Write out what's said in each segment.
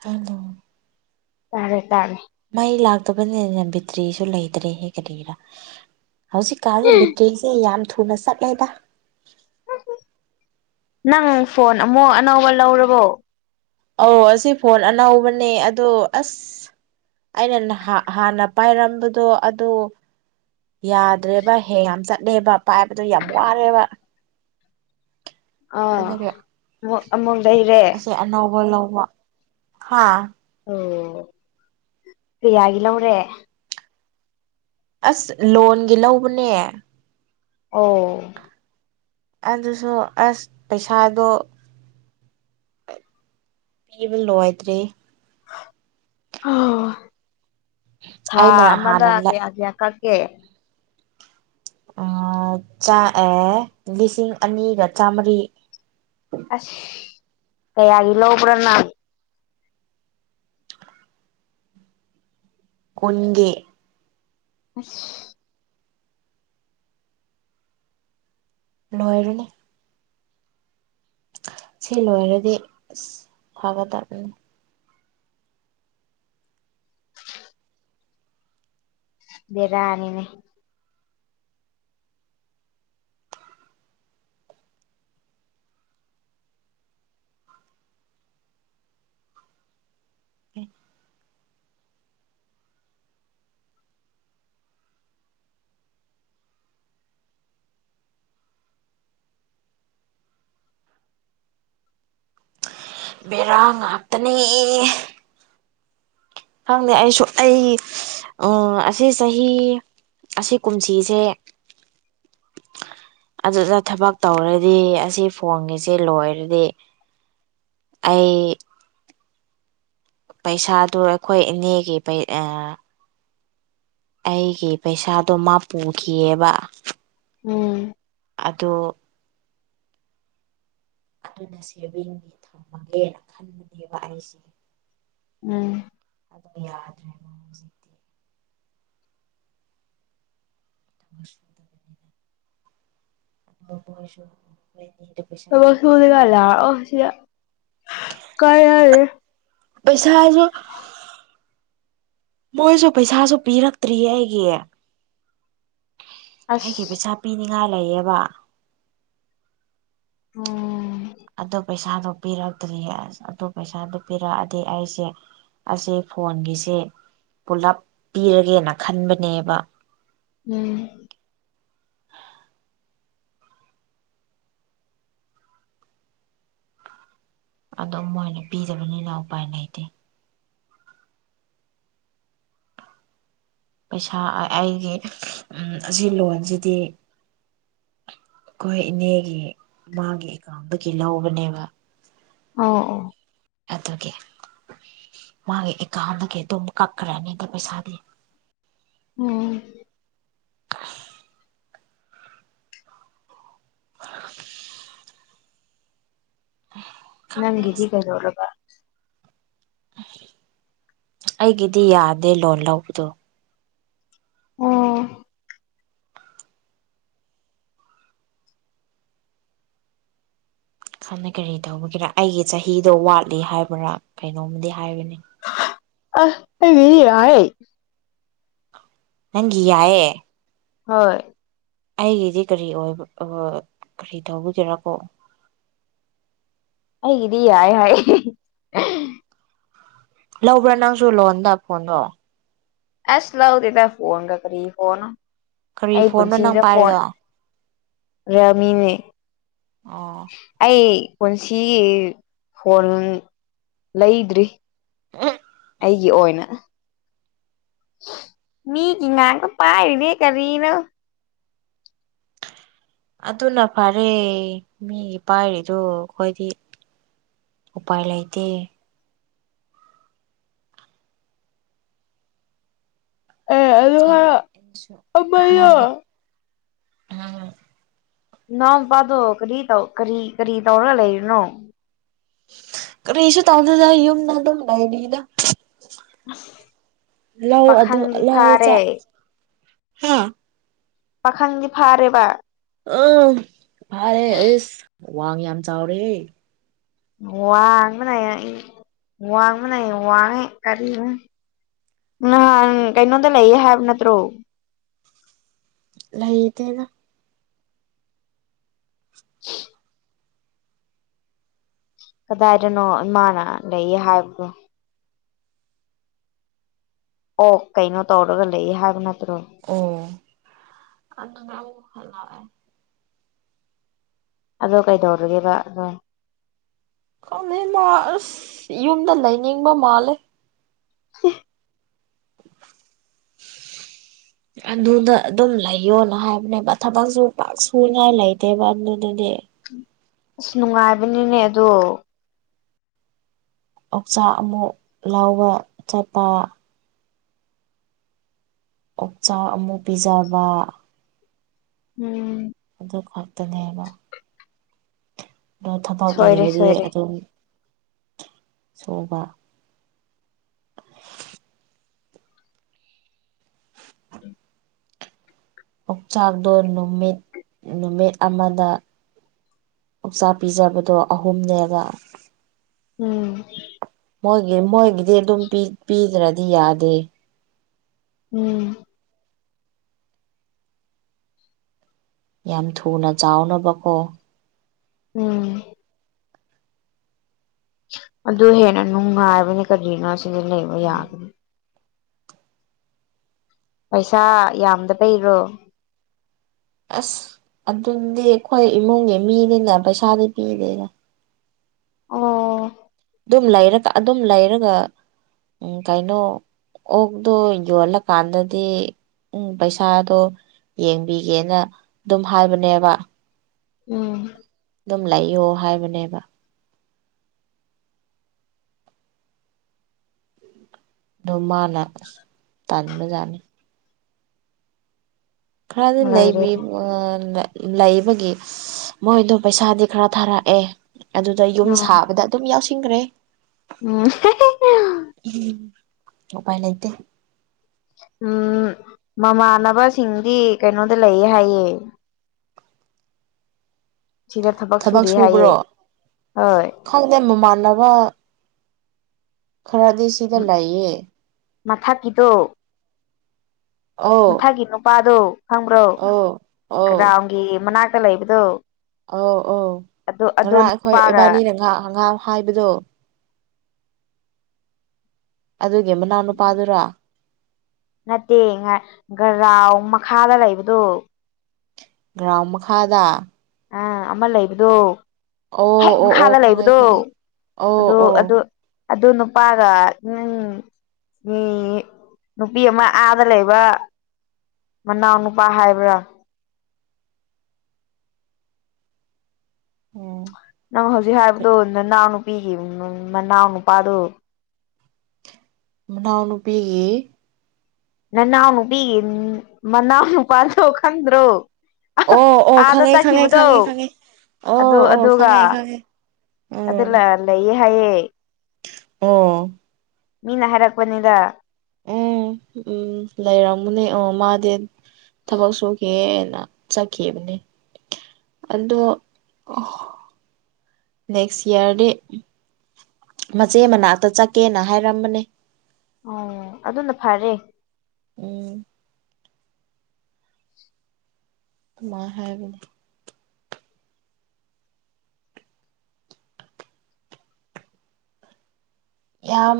ꯇꯥꯗꯣ ꯇꯥꯔꯦ ꯇꯥꯔꯦ ꯃꯩ ꯂꯥꯛꯇꯕꯅꯤꯅ ꯕꯤꯇ꯭ꯔꯤꯁꯨ ꯂꯩꯇ꯭ꯔꯦꯍꯦ ꯀꯔꯤꯔꯥ ꯍꯧꯖꯤꯛꯀꯥꯟꯖꯦ ꯕꯦꯇ꯭ꯔꯤꯖꯦ ꯌꯥꯝ ꯊꯨꯅ ꯆꯠꯂꯦꯗ ꯅꯪ ꯐꯣꯟ ꯑꯃꯨꯛ ꯑꯅꯧꯕ ꯂꯧꯔꯕꯣ ꯑꯧ ꯑꯁꯤ ꯐꯣꯟ ꯑꯅꯧꯕꯅꯦ ꯑꯗꯣ ꯑꯁ ꯑꯩꯅ ꯅꯥꯍ ꯍꯥꯟꯅ ꯄꯥꯏꯔꯝꯕꯗꯣ ꯑꯗꯣ ꯌꯥꯗ꯭ꯔꯦꯕ ꯍꯦꯡ ꯌꯥꯝ ꯆꯠꯂꯦꯕ ꯄꯥꯏꯕꯗꯣ ꯌꯥꯝ ꯋꯥꯔꯦꯕ ꯑ ꯑꯗꯨꯒꯤ ꯑꯃꯨꯛ ꯑꯃꯨꯛ ꯂꯩꯔꯦ ꯑꯁꯤ ꯑꯅꯧꯕ ꯂꯧꯕ ꯍꯥ ꯑꯣ ꯀꯌꯥꯒꯤ ꯂꯧꯔꯦ ꯑꯁ ꯂꯣꯟꯒꯤ ꯂꯧꯕꯅꯦ ꯑꯣ ꯑꯗꯨꯁꯨ ꯑꯁ ꯄꯩꯁꯥꯗꯣ ꯄꯤꯕ ꯂꯣꯏꯗ꯭ꯔꯤ ꯊꯥ ꯑꯩꯅ ꯑꯃꯗ ꯍꯥꯟꯅ ꯂ ꯀꯌꯥ ꯀꯌꯥ ꯀꯛ ꯀꯦ ꯑ ꯆꯥ ꯑꯦ ꯂꯤꯁꯤꯡ ꯑꯅꯤꯒ ꯆꯥꯝꯃꯔꯤ ꯑꯁ ꯀꯌꯥꯒꯤ ꯂꯧꯕ꯭ꯔ ꯅꯪ ꯀꯨꯟꯒꯤ ꯑꯁ ꯂꯣꯏꯔꯅꯤ ꯁꯤ ꯂꯣꯏꯔꯗꯤ ꯑꯁ ꯐꯒꯗꯕꯅꯤ ꯕꯦꯔꯥꯅꯤꯅꯦ [unintelligible] ꯕꯦꯔꯥ ꯉꯥꯛꯇꯅꯦ ꯈꯪꯗꯦ ꯑꯩꯁꯨ ꯑꯩ ꯎꯝ ꯑꯁꯤ ꯆꯍꯤ ꯑꯁꯤ ꯀꯨꯝꯁꯤꯁꯦ ꯑꯗꯨꯗ ꯊꯕꯛ ꯇꯧꯔꯗꯤ ꯑꯁꯤ ꯐꯣꯟꯒꯁꯦ ꯂꯣꯏꯔꯅꯤ ꯑꯩ ꯄꯩꯁꯥꯗꯣ ꯑꯩꯈꯣꯏ ꯏꯅꯦꯒꯤ ꯄꯩ ꯑ ꯑꯩꯒꯤ ꯄꯩꯁꯥꯗꯣ ꯃꯥ ꯄꯨꯈꯤꯌꯦꯕ ꯎꯝ ꯑꯗꯣ ꯑꯗꯨꯅ ꯁꯦꯚꯤꯡꯒꯤ ꯊꯝꯃꯒꯦꯅ ꯈꯟꯕꯅꯦꯕ ꯑꯩꯁꯦ ꯎꯝ ꯑꯗꯣ ꯌꯥꯗ꯭ꯔꯦꯕꯨ ꯍꯧꯖꯤꯛ [unintelligible] [inaudible] ꯍꯣꯏꯁꯨ ꯊꯕꯛ ꯁꯨꯅꯤꯡꯉꯥꯢ ꯂꯥꯛꯑꯣ ꯁꯤꯗ ꯀꯥꯟꯅꯅꯤ ꯄꯩꯁꯥꯖꯨ ꯃꯣꯏꯁꯨ ꯄꯩꯁꯥꯁꯨ ꯄꯤꯔꯛꯇ꯭ꯔꯤꯌꯦ ꯑꯩꯒꯤ ꯑꯁ ꯑꯩꯒꯤ ꯄꯩꯁꯥ ꯄꯤꯅꯤꯡꯉꯥꯏ ꯂꯩꯌꯦꯕ ꯎꯝ ꯑꯗꯣ ꯄꯩꯁꯥꯗꯣ ꯄꯤꯔꯛꯇ꯭ꯔꯤꯌꯦ ꯑꯁ ꯑꯗꯣ ꯄꯩꯁꯥꯗꯣ ꯄꯤꯔꯛꯑꯗꯤ ꯑꯩꯁꯦ ꯑꯁꯦ ꯐꯣꯟꯒꯤꯁꯦ ꯄꯨꯂꯞ ꯄꯤꯔꯒꯦꯅ ꯈꯟꯕꯅꯦꯕ ꯎꯝ ꯑꯗꯣ ꯃꯣꯏꯅ ꯄꯤꯗꯕꯅꯤꯅ ꯎꯄꯥꯏ ꯂꯩꯇꯦ ꯄꯩꯁꯥ ꯑꯩ ꯑꯩꯒꯤ ꯑꯁꯤ ꯂꯣꯟꯁꯤꯗꯤ ꯑꯩꯈꯣꯏ ꯏꯅꯦꯒꯤ ꯃꯥꯒꯤ ꯑꯦꯀꯥꯎꯟꯗꯒꯤ ꯂꯧꯕꯅꯦꯕ ꯑꯣ ꯑꯣ ꯑꯗꯨꯒꯤ ꯃꯥꯒꯤ ꯑꯦꯀꯥꯎꯟꯗꯒꯤ ꯑꯗꯨꯝ ꯀꯛꯈ꯭ꯔꯅꯤꯗ ꯄꯩꯁꯥꯗꯤ ꯎꯝ ꯎꯝ ꯅꯪꯒꯤꯗꯤ ꯀꯩꯗꯧꯔꯕ ꯑꯩꯒꯤꯗꯤ ꯌꯥꯗꯦ ꯂꯣꯟ ꯂꯧꯕꯗꯣ ꯑꯣ ꯍꯥꯟꯅ ꯀꯔꯤ ꯇꯧꯕꯒꯤꯔ ꯑꯩꯒꯤ ꯆꯍꯤꯗꯣ ꯋꯥꯠꯂꯤ ꯍꯥꯏꯕ꯭ꯔꯥ ꯀꯩꯅꯣꯝꯃꯗꯤ ꯍꯥꯏꯕꯅꯦ ꯑꯥ ꯑꯩꯒꯤꯗꯤ ꯌꯥꯢꯌꯦ ꯅꯪꯒꯤ ꯌꯥꯏꯌꯦ ꯍꯣꯏ꯫ ꯑꯩꯒꯤꯗꯤ ꯀꯔꯤ ꯑꯣꯏꯕ ꯑ ꯀ꯭ꯔꯤ ꯇꯧꯕꯒꯤꯔꯥ ꯀꯣ꯫ ꯑꯩꯒꯤꯗꯤ ꯌꯥꯏ ꯍꯥꯏ꯫ ꯂꯧꯕ꯭ꯔꯥ ꯅꯪꯁꯨ ꯂꯣꯟꯗ ꯐꯣꯟꯗꯣ꯫ ꯑꯁ ꯂꯧꯗꯦꯗ ꯐꯣꯟꯒ ꯀ꯭ꯔꯤ ꯐꯣꯟꯅꯣ ꯀꯔꯤ ꯑꯩ ꯐꯣꯟꯅꯣ ꯅꯪ ꯄꯨꯁꯤꯗ ꯐꯣꯟ ꯄꯥꯏꯔꯤꯗꯣ ꯔꯃꯤꯅꯦ ꯑꯣ꯫ ꯑꯩ ꯄꯨꯟꯁꯤꯒꯤ ꯐꯣꯟ ꯂꯩꯗ꯭ꯔꯤ꯫ ꯑꯩꯒꯤ ꯑꯣꯏꯅ꯫ ꯃꯤꯒꯤ ꯉꯥꯡꯇ ꯄꯥꯢꯔꯤꯅꯦ ꯀꯔꯤꯅꯣ꯫ ꯑꯗꯨꯅ ꯐꯔꯦ ꯃꯤꯒꯤ ꯄꯥꯏꯔꯤꯗꯣ ꯑꯩꯈꯣꯏꯗꯤ ꯎꯄꯥꯏ ꯂꯩꯇꯦ꯫ ꯑꯦ ꯑꯗꯨ ꯍꯥꯏꯔ ꯈꯪꯉꯦ ꯑꯩꯁꯨ ꯑꯃꯗꯣ ꯍꯥꯟꯅ ꯑꯝ꯫ ꯅꯅꯥꯎ ꯅꯨꯄꯥꯗꯣ ꯀꯔꯤ ꯇꯧ ꯀꯔꯤ ꯀꯔꯤ ꯇꯧꯔꯒ ꯂꯩꯔꯤꯅꯣ꯫ ꯀꯔꯤꯁꯨ ꯇꯧꯗꯦꯗ ꯌꯨꯝꯗ ꯍꯟꯗꯛ ꯂꯩꯔꯤꯗ꯫ ꯂꯧ ꯑꯗꯨ ꯄꯥꯈꯪꯗꯤ ꯂꯧꯋꯣ ꯐꯥꯔꯦ ꯆꯥꯛ ꯍꯥ꯫ ꯄꯥꯈꯪꯗꯤ ꯐꯥꯔꯦꯕ꯫ ꯑ ꯐꯥꯔꯦ ꯑꯦꯁ ꯋꯥꯡ ꯌꯥꯝ ꯆꯥꯎꯔꯦꯍꯦ꯫ ꯋꯥꯡꯕꯅꯦ ꯑꯩ ꯋꯥꯡꯕꯅꯦ ꯋꯥꯡꯉꯦ ꯀꯔꯤꯅꯣ ꯅꯍꯥꯟ ꯀꯩꯅꯣꯗ ꯂꯩꯌꯦ ꯍꯥꯏꯕ ꯅꯠꯇ꯭ꯔꯣ꯫ ꯂꯩꯇꯦꯗ꯫ ꯎ ꯀꯗꯥꯏꯗꯅꯣ ꯏꯃꯥꯅ ꯂꯩꯌꯦ ꯍꯥꯏꯕꯗꯣ꯫ ꯑꯣ ꯀꯩꯅꯣ ꯇꯧꯔꯒ ꯂꯩꯌꯦ ꯍꯥꯏꯕ ꯅꯠꯇ꯭ꯔꯣ꯫ ꯎꯝ ꯑꯗꯨꯅ ꯑꯃꯨꯛ ꯍꯜꯂꯛꯑꯦ꯫ ꯑꯗꯣ ꯀꯩꯗꯧꯔꯒꯦꯕ ꯑꯗꯣ꯫ ꯈꯪꯗꯦ ꯃꯥ ꯑꯁ ꯌꯨꯝꯗ ꯂꯩꯅꯤꯡꯕ ꯃꯥꯜꯂꯦ꯫ [unintelligible] [unintelligible] ꯑꯗꯨꯗ ꯑꯗꯨꯝ ꯂꯩꯌꯣꯅ ꯍꯥꯏꯕꯅꯦꯕ ꯊꯕꯛꯁꯨ ꯄꯥꯛ ꯁꯨꯉꯥꯏ ꯂꯩꯇꯦꯕ ꯑꯗꯨꯗꯗꯤ ꯑꯁ ꯅꯨꯡꯉꯥꯏꯕꯅꯤꯅꯦ ꯑꯗꯣ꯫ ꯑꯣꯎꯆꯥꯛ ꯑꯃꯨꯛ ꯂꯧꯕ ꯆꯠꯄ ꯑꯣꯛꯆꯥꯛ ꯑꯃꯨꯛ ꯄꯤꯖꯕ ꯎꯝ꯫ ꯑꯗꯨ ꯈꯛꯇꯅꯦꯕ꯫ ꯑꯗꯣ ꯊꯕꯛ ꯁꯣꯏꯔꯦ ꯂꯩꯔꯗꯤ ꯁꯣꯏꯔꯦ ꯑꯗꯨꯝ ꯁꯨꯕ꯫ ꯑꯣꯛꯆꯥꯛꯇꯣ ꯅꯨꯃꯤꯠ ꯅꯨꯃꯤꯠ ꯑꯃꯗ ꯑꯣꯛꯆꯥꯛ ꯄꯤꯖꯕꯗꯣ ꯑꯍꯨꯝꯅꯦꯕ꯫ ꯎꯝ꯫ ꯃꯣꯏꯒꯤ ꯃꯣꯏꯒꯤꯗꯤ ꯑꯗꯨꯝ ꯄꯤ ꯄꯤꯗ꯭ꯔꯗꯤ ꯌꯥꯗꯦ꯫ ꯎꯝ꯫ ꯌꯥꯝ ꯊꯨꯅ ꯆꯥꯎꯅꯕꯀꯣ꯫ ꯎꯝ꯫ ꯑꯗꯨ ꯍꯦꯟꯅ ꯅꯨꯡꯉꯥꯏꯕꯅꯤ ꯀꯔꯤꯅꯣ ꯁꯤꯗꯤ ꯂꯩꯕ ꯌꯥꯒꯅꯤ꯫ ꯄꯩꯁꯥ ꯌꯥꯝꯗ ꯕꯩꯔꯣ ꯑ꯭ꯁ ꯑꯗꯨꯅꯦ ꯑꯩꯈꯣꯏ ꯏꯃꯨꯡꯒꯤ ꯃꯤꯅꯤꯅ ꯄꯩꯁꯥꯗꯤ ꯄꯤꯗꯦꯅ ꯑꯣ ꯑꯗꯨꯝ ꯂꯩꯔꯒ ꯑꯗꯨꯝ ꯂꯩꯔꯒ ꯎꯪ ꯀꯩꯅꯣ ꯑꯣꯛꯇꯣ ꯌꯣꯜꯂꯀꯥꯟꯗꯗꯤ ꯎꯝ ꯄꯩꯁꯥꯗꯣ ꯌꯦꯡꯕꯤꯒꯦꯅ ꯑꯗꯨꯝ ꯍꯥꯏꯕꯅꯦꯕ ꯎꯝ ꯑꯗꯨꯝ ꯂꯩꯥꯌꯣ ꯍꯥꯏꯕꯅꯦꯕ ꯑꯗꯣ ꯃꯥꯅ ꯑ꯭ꯁ ꯇꯟꯕꯖꯥꯠꯅꯤ ꯈꯔꯗꯤ ꯂꯩꯕꯤ ꯂꯣꯏꯔꯦꯗ [unintelligible] ꯂꯩꯕꯒꯤ ꯃꯣꯏꯗꯣ ꯄꯩꯁꯥꯗꯤ ꯈꯔ ꯊꯥꯔꯛꯑꯦ ꯑꯗꯨꯗ ꯌꯨꯝ ꯑꯥ ꯁꯥꯕꯗ ꯑꯗꯨꯝ ꯌꯥꯎꯁꯤꯟꯈ꯭ꯔꯦ ꯎꯝ ꯎꯄꯥꯏ ꯂꯩꯇꯦ ꯎꯝ ꯃꯃꯥꯟꯅꯕꯁꯤꯡꯗꯤ ꯀꯩꯅꯣꯗ ꯂꯩꯌꯦ ꯍꯥꯏꯌꯦ ꯁꯤꯤ [unintelligible] ꯊꯕꯛ ꯁꯨꯕ꯭ꯔꯣ ꯈꯪꯗꯦ ꯃꯃꯥꯟꯅꯕ ꯈꯔꯗꯤ ꯁꯤꯗ ꯂꯩꯌꯦ ꯃꯊꯛꯀꯤꯗꯣ ꯑꯧ ꯃꯊꯛꯒꯤ ꯅꯨꯄꯥꯗꯣ ꯈꯪꯕ꯭ꯔꯣ ꯑꯧ ꯑꯧ ꯒ꯭ꯔꯥꯎꯟꯒꯤ ꯃꯅꯥꯛꯇ ꯂꯩꯕꯗꯣ ꯑꯧ ꯑꯧ ꯑꯗꯨ ꯑꯗꯨ ꯉꯔꯥꯡ ꯑꯩꯈꯣꯏ ꯅꯨꯄꯥꯒ ꯏꯕꯥꯅꯤꯅ ꯉꯍꯥꯛ ꯉꯍꯥ ꯍꯥꯏꯕꯗꯣ ꯑꯗꯨꯒꯤ ꯃꯅꯥꯎꯅꯨꯄꯥꯗꯨꯔꯥ ꯅꯠꯇꯦ ꯒꯔꯥꯎ ꯃꯈꯥꯗ ꯂꯩꯕꯗꯨ ꯒ꯭ꯔꯥꯎꯟ ꯃꯈꯥꯗ ꯑꯥ ꯑꯃ ꯂꯩꯕꯗꯣ ꯑꯣ ꯍꯦꯛ ꯑꯣ ꯑꯣ ꯃꯈꯥꯗ ꯈꯪꯉꯦ ꯂꯩꯕꯗꯣ ꯈꯪꯉꯦ ꯑꯣ ꯑꯗꯨ ꯑꯣ ꯑꯗꯨ ꯑꯗꯨ ꯅꯨꯄꯥꯒ ꯅꯪ ꯃꯤ ꯅꯨꯄꯤ ꯑꯃ ꯑꯥꯗ ꯂꯩꯕ ꯃꯅꯥꯎ ꯅꯨꯄꯥ ꯍꯥꯏꯕ꯭ꯔꯥ ꯎꯝ ꯅꯪ ꯍꯧꯖꯤꯛ ꯍꯥꯏꯕꯗꯣ ꯅꯅꯥꯎ ꯅꯨꯄꯤꯒꯤ ꯃꯅꯥꯎ ꯅꯨꯄꯥꯗꯣ ꯃꯅꯥꯎ ꯅꯨꯨꯄꯤꯒꯤ ꯅꯅꯥꯎ ꯅꯨꯄꯤꯒꯤ ꯃꯅꯥꯎ ꯅꯨꯄꯥꯥꯗꯣ ꯈꯪꯗ꯭ꯔꯣ ꯑꯣ ꯑꯣ ꯑꯥꯗ ꯈꯪꯉꯦ ꯈꯪꯉꯦ ꯆꯠꯈꯤꯕꯗꯣ ꯈꯪꯉꯦ ꯈꯪꯉꯦ ꯑꯗꯨ ꯑꯣ ꯑꯣ ꯑꯗꯨꯒ ꯈꯪꯉꯦ ꯈꯪꯉꯦ ꯑꯗꯨ ꯎꯝ ꯂ ꯂꯩꯌꯦ ꯍꯥꯏꯌꯦ ꯑꯣ ꯃꯤꯅ ꯍꯥꯏꯔꯛꯄꯅꯤꯗ ꯑꯣ ꯎꯝ ꯂꯩꯔꯝꯒꯅꯤ ꯑꯣ ꯃꯥꯗꯤ ꯊꯕꯛ ꯁꯨꯈꯤꯌꯦꯅ ꯆꯠꯈꯤꯕꯅꯦ ꯑꯗꯣ ꯅꯦꯛꯁ ꯏꯌꯥꯔꯗꯤ ꯃꯆꯦ ꯃꯅꯥꯛꯇ ꯆꯠꯀꯦꯅ ꯍꯥꯏꯔꯝꯕꯅꯦ ꯑꯣ ꯑꯗꯨꯅ ꯐꯔꯦ ꯎꯝ ꯑꯗꯨꯃꯥꯏ ꯍꯥꯏꯕꯅꯦ ꯌꯥꯝ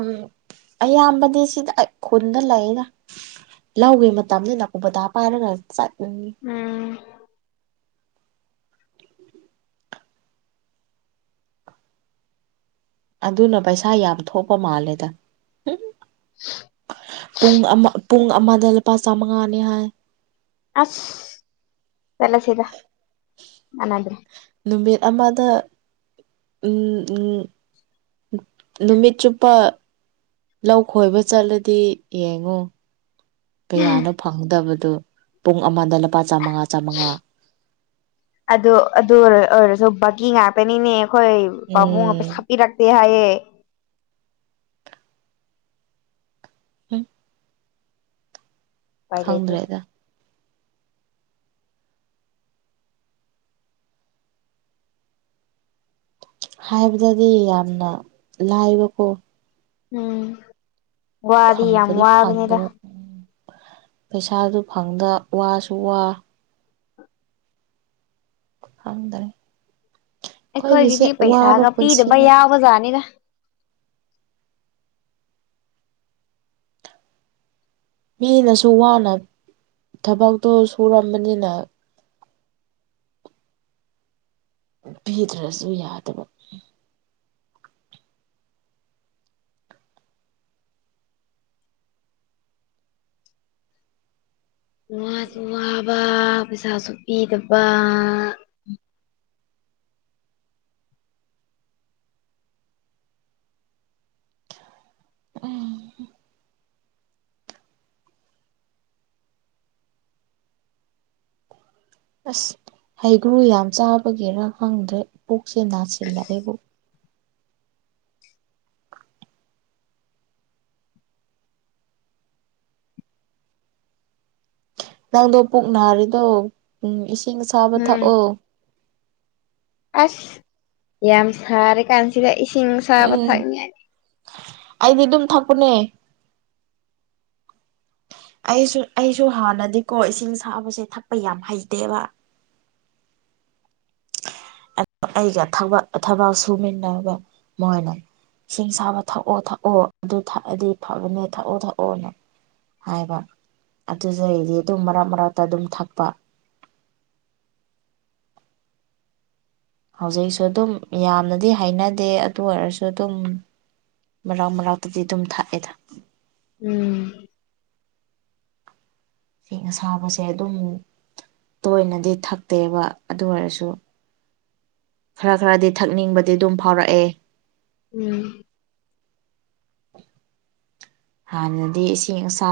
ꯑꯌꯥꯝꯕꯗꯤ ꯁꯤꯗ ꯈꯨꯟꯗ ꯂꯩꯌꯦꯗ ꯂꯧꯒꯤ ꯃꯇꯝꯅꯤꯅ ꯀꯣꯕꯨꯇꯥ ꯄꯥꯏꯔꯒ ꯆꯠꯂꯤꯅꯤ ꯎꯝ ꯑꯗꯨꯅ ꯄꯩꯁꯥ ꯌꯥꯝ ꯊꯣꯛꯄ ꯃꯥꯜꯂꯦꯗ ꯍ [inaudible] ꯄꯨꯡ ꯑꯃ ꯄꯨꯡ ꯑꯃꯗ ꯂꯨꯄꯥ ꯆꯥꯝꯃꯉꯥꯅꯤ ꯍꯥꯏ ꯑꯁ ꯆꯠꯂꯁꯤꯗ ꯀꯥꯟꯅꯗꯦ ꯅꯨꯃꯤꯠ ꯑꯃꯗ ꯎꯝ ꯎꯝ ꯅꯨꯃꯤꯠ ꯆꯨꯞꯄ ꯂꯧ ꯈꯣꯏꯕ ꯆꯠꯂꯗꯤ ꯌꯦꯡꯉꯣ ꯀꯌꯥꯅꯣ ꯐꯪꯒꯗꯕꯗꯣ ꯄꯨꯡ ꯑꯃꯗ ꯂꯨꯄꯥ ꯆꯥꯃꯉꯥ ꯆꯥꯃꯉꯥ ꯑꯗꯨ ꯑꯗꯨ ꯑꯣꯏꯔꯁꯨ ꯕꯥꯛꯀꯤ ꯉꯥꯛꯇꯅꯤꯅꯦ ꯑꯩꯈꯣꯏ ꯄꯥꯕꯨꯡꯅ ꯎꯝ ꯄꯩꯁꯥ ꯄꯤꯔꯛꯇꯦ ꯍꯥꯏꯌꯦ ꯎꯝ ꯎꯄꯥꯏ ꯂꯩꯇꯦ ꯈꯪꯗ꯭ꯔꯦꯗ ꯍꯥꯏꯕꯗꯗꯤ ꯌꯥꯝꯅ ꯂꯥꯏꯕꯀꯣ ꯎꯝ ꯋꯥꯗꯤ ꯌꯥꯝ ꯐꯪꯕꯗꯤ ꯋꯥꯕꯅꯤꯗ ꯐꯪꯒꯅꯤ ꯄꯩꯁꯥꯁꯨ ꯐꯪꯗ ꯋꯥꯁꯨ ꯋꯥ ꯈꯪꯗ꯭ꯔꯦ ꯑꯩꯈꯣꯏꯒꯤꯁꯦ ꯋꯥꯕ ꯄꯨꯟꯁꯤꯅ ꯋꯥꯕꯖꯠꯅꯤꯗ ꯃꯤꯅꯁꯨ ꯋꯥꯅ ꯊꯕꯛꯇꯣ ꯁꯨꯔꯝꯕꯅꯤꯅ ꯄꯤꯗ꯭ꯔꯁꯨ ꯌꯥꯗꯕ ꯋꯥꯁꯨ ꯋꯥꯕ ꯄꯩꯁꯥꯁꯨ ꯄꯤꯗꯕ ꯎꯝ ꯑꯁ ꯍꯩꯒ꯭ꯔꯨ ꯌꯥꯝ ꯆꯥꯕꯒꯤꯔꯥ ꯈꯪꯗ꯭ꯔꯦ ꯄꯨꯛꯁꯦ ꯅꯥꯁꯤꯜꯂꯛꯑꯦꯕꯨ ꯅꯪꯗꯣ ꯄꯨꯛ ꯅꯥꯔꯤꯗꯣ ꯎꯝ ꯏꯁꯤꯡ ꯑꯁꯥꯕ ꯎꯝ ꯊꯛꯑꯣ ꯑꯁ ꯌꯥꯝ ꯁꯥꯔꯤꯀꯥꯟꯁꯤꯗ ꯏꯁꯤꯡ ꯑꯁꯥꯕ ꯎꯝ ꯊꯥꯛꯅꯤꯉꯥꯏ ꯑꯩꯗꯤ ꯑꯗꯨꯝ ꯊꯛꯄꯅꯦ ꯑꯩꯁꯨ ꯑꯩꯁꯨ ꯍꯥꯟꯅꯗꯤꯀꯣ ꯏꯁꯤꯡ ꯑꯁꯥꯕꯁꯦ ꯊꯛꯄ ꯌꯥꯝ ꯍꯩꯇꯦꯕ ꯑꯩꯒ ꯊꯕꯛ ꯁꯨꯃꯤꯟꯅꯕ ꯃꯣꯏꯅ ꯢꯁꯤꯡ ꯑꯁꯥꯕ ꯊꯛꯑꯣ ꯊꯛꯑꯣ ꯑꯗꯨ ꯊꯛꯑꯗꯤ ꯐꯕꯅꯦ ꯊꯛꯑꯣ ꯊꯛꯑꯣꯅ ꯍꯥꯏꯕ ꯑꯗꯨꯗꯩꯗꯤ ꯑꯗꯨꯝ ꯃꯔꯛ ꯃꯔꯛꯇ ꯑꯗꯨꯝ ꯊꯛꯄ ꯍꯧꯖꯤꯛꯁꯨ ꯑꯗꯨꯝ ꯌꯥꯝꯅꯗꯤ ꯍꯥꯏꯅꯗꯦ ꯑꯗꯨ ꯑꯣꯏꯔꯁꯨ ꯑꯗꯨꯝ ꯃꯔꯥꯛ ꯃꯔꯥꯛꯇꯗꯤ ꯑꯗꯨꯝ ꯊꯥꯛꯑꯦꯗ ꯎꯝ ꯢꯁꯤꯡ ꯑꯁꯥꯕꯁꯦ ꯑꯗꯨꯝ ꯇꯣꯏꯅꯗꯤ ꯊꯛꯇꯦꯕ ꯑꯗꯨ ꯑꯣꯏꯔꯁꯨ ꯈꯔ ꯈꯔꯗꯤ ꯊꯛꯅꯤꯡꯕꯗꯤ ꯑꯗꯨꯝ ꯐꯥꯎꯔꯛꯑꯦ ꯎꯝ ꯍꯥꯟꯅꯗꯤ ꯏꯁꯤꯡ ꯑꯁꯥ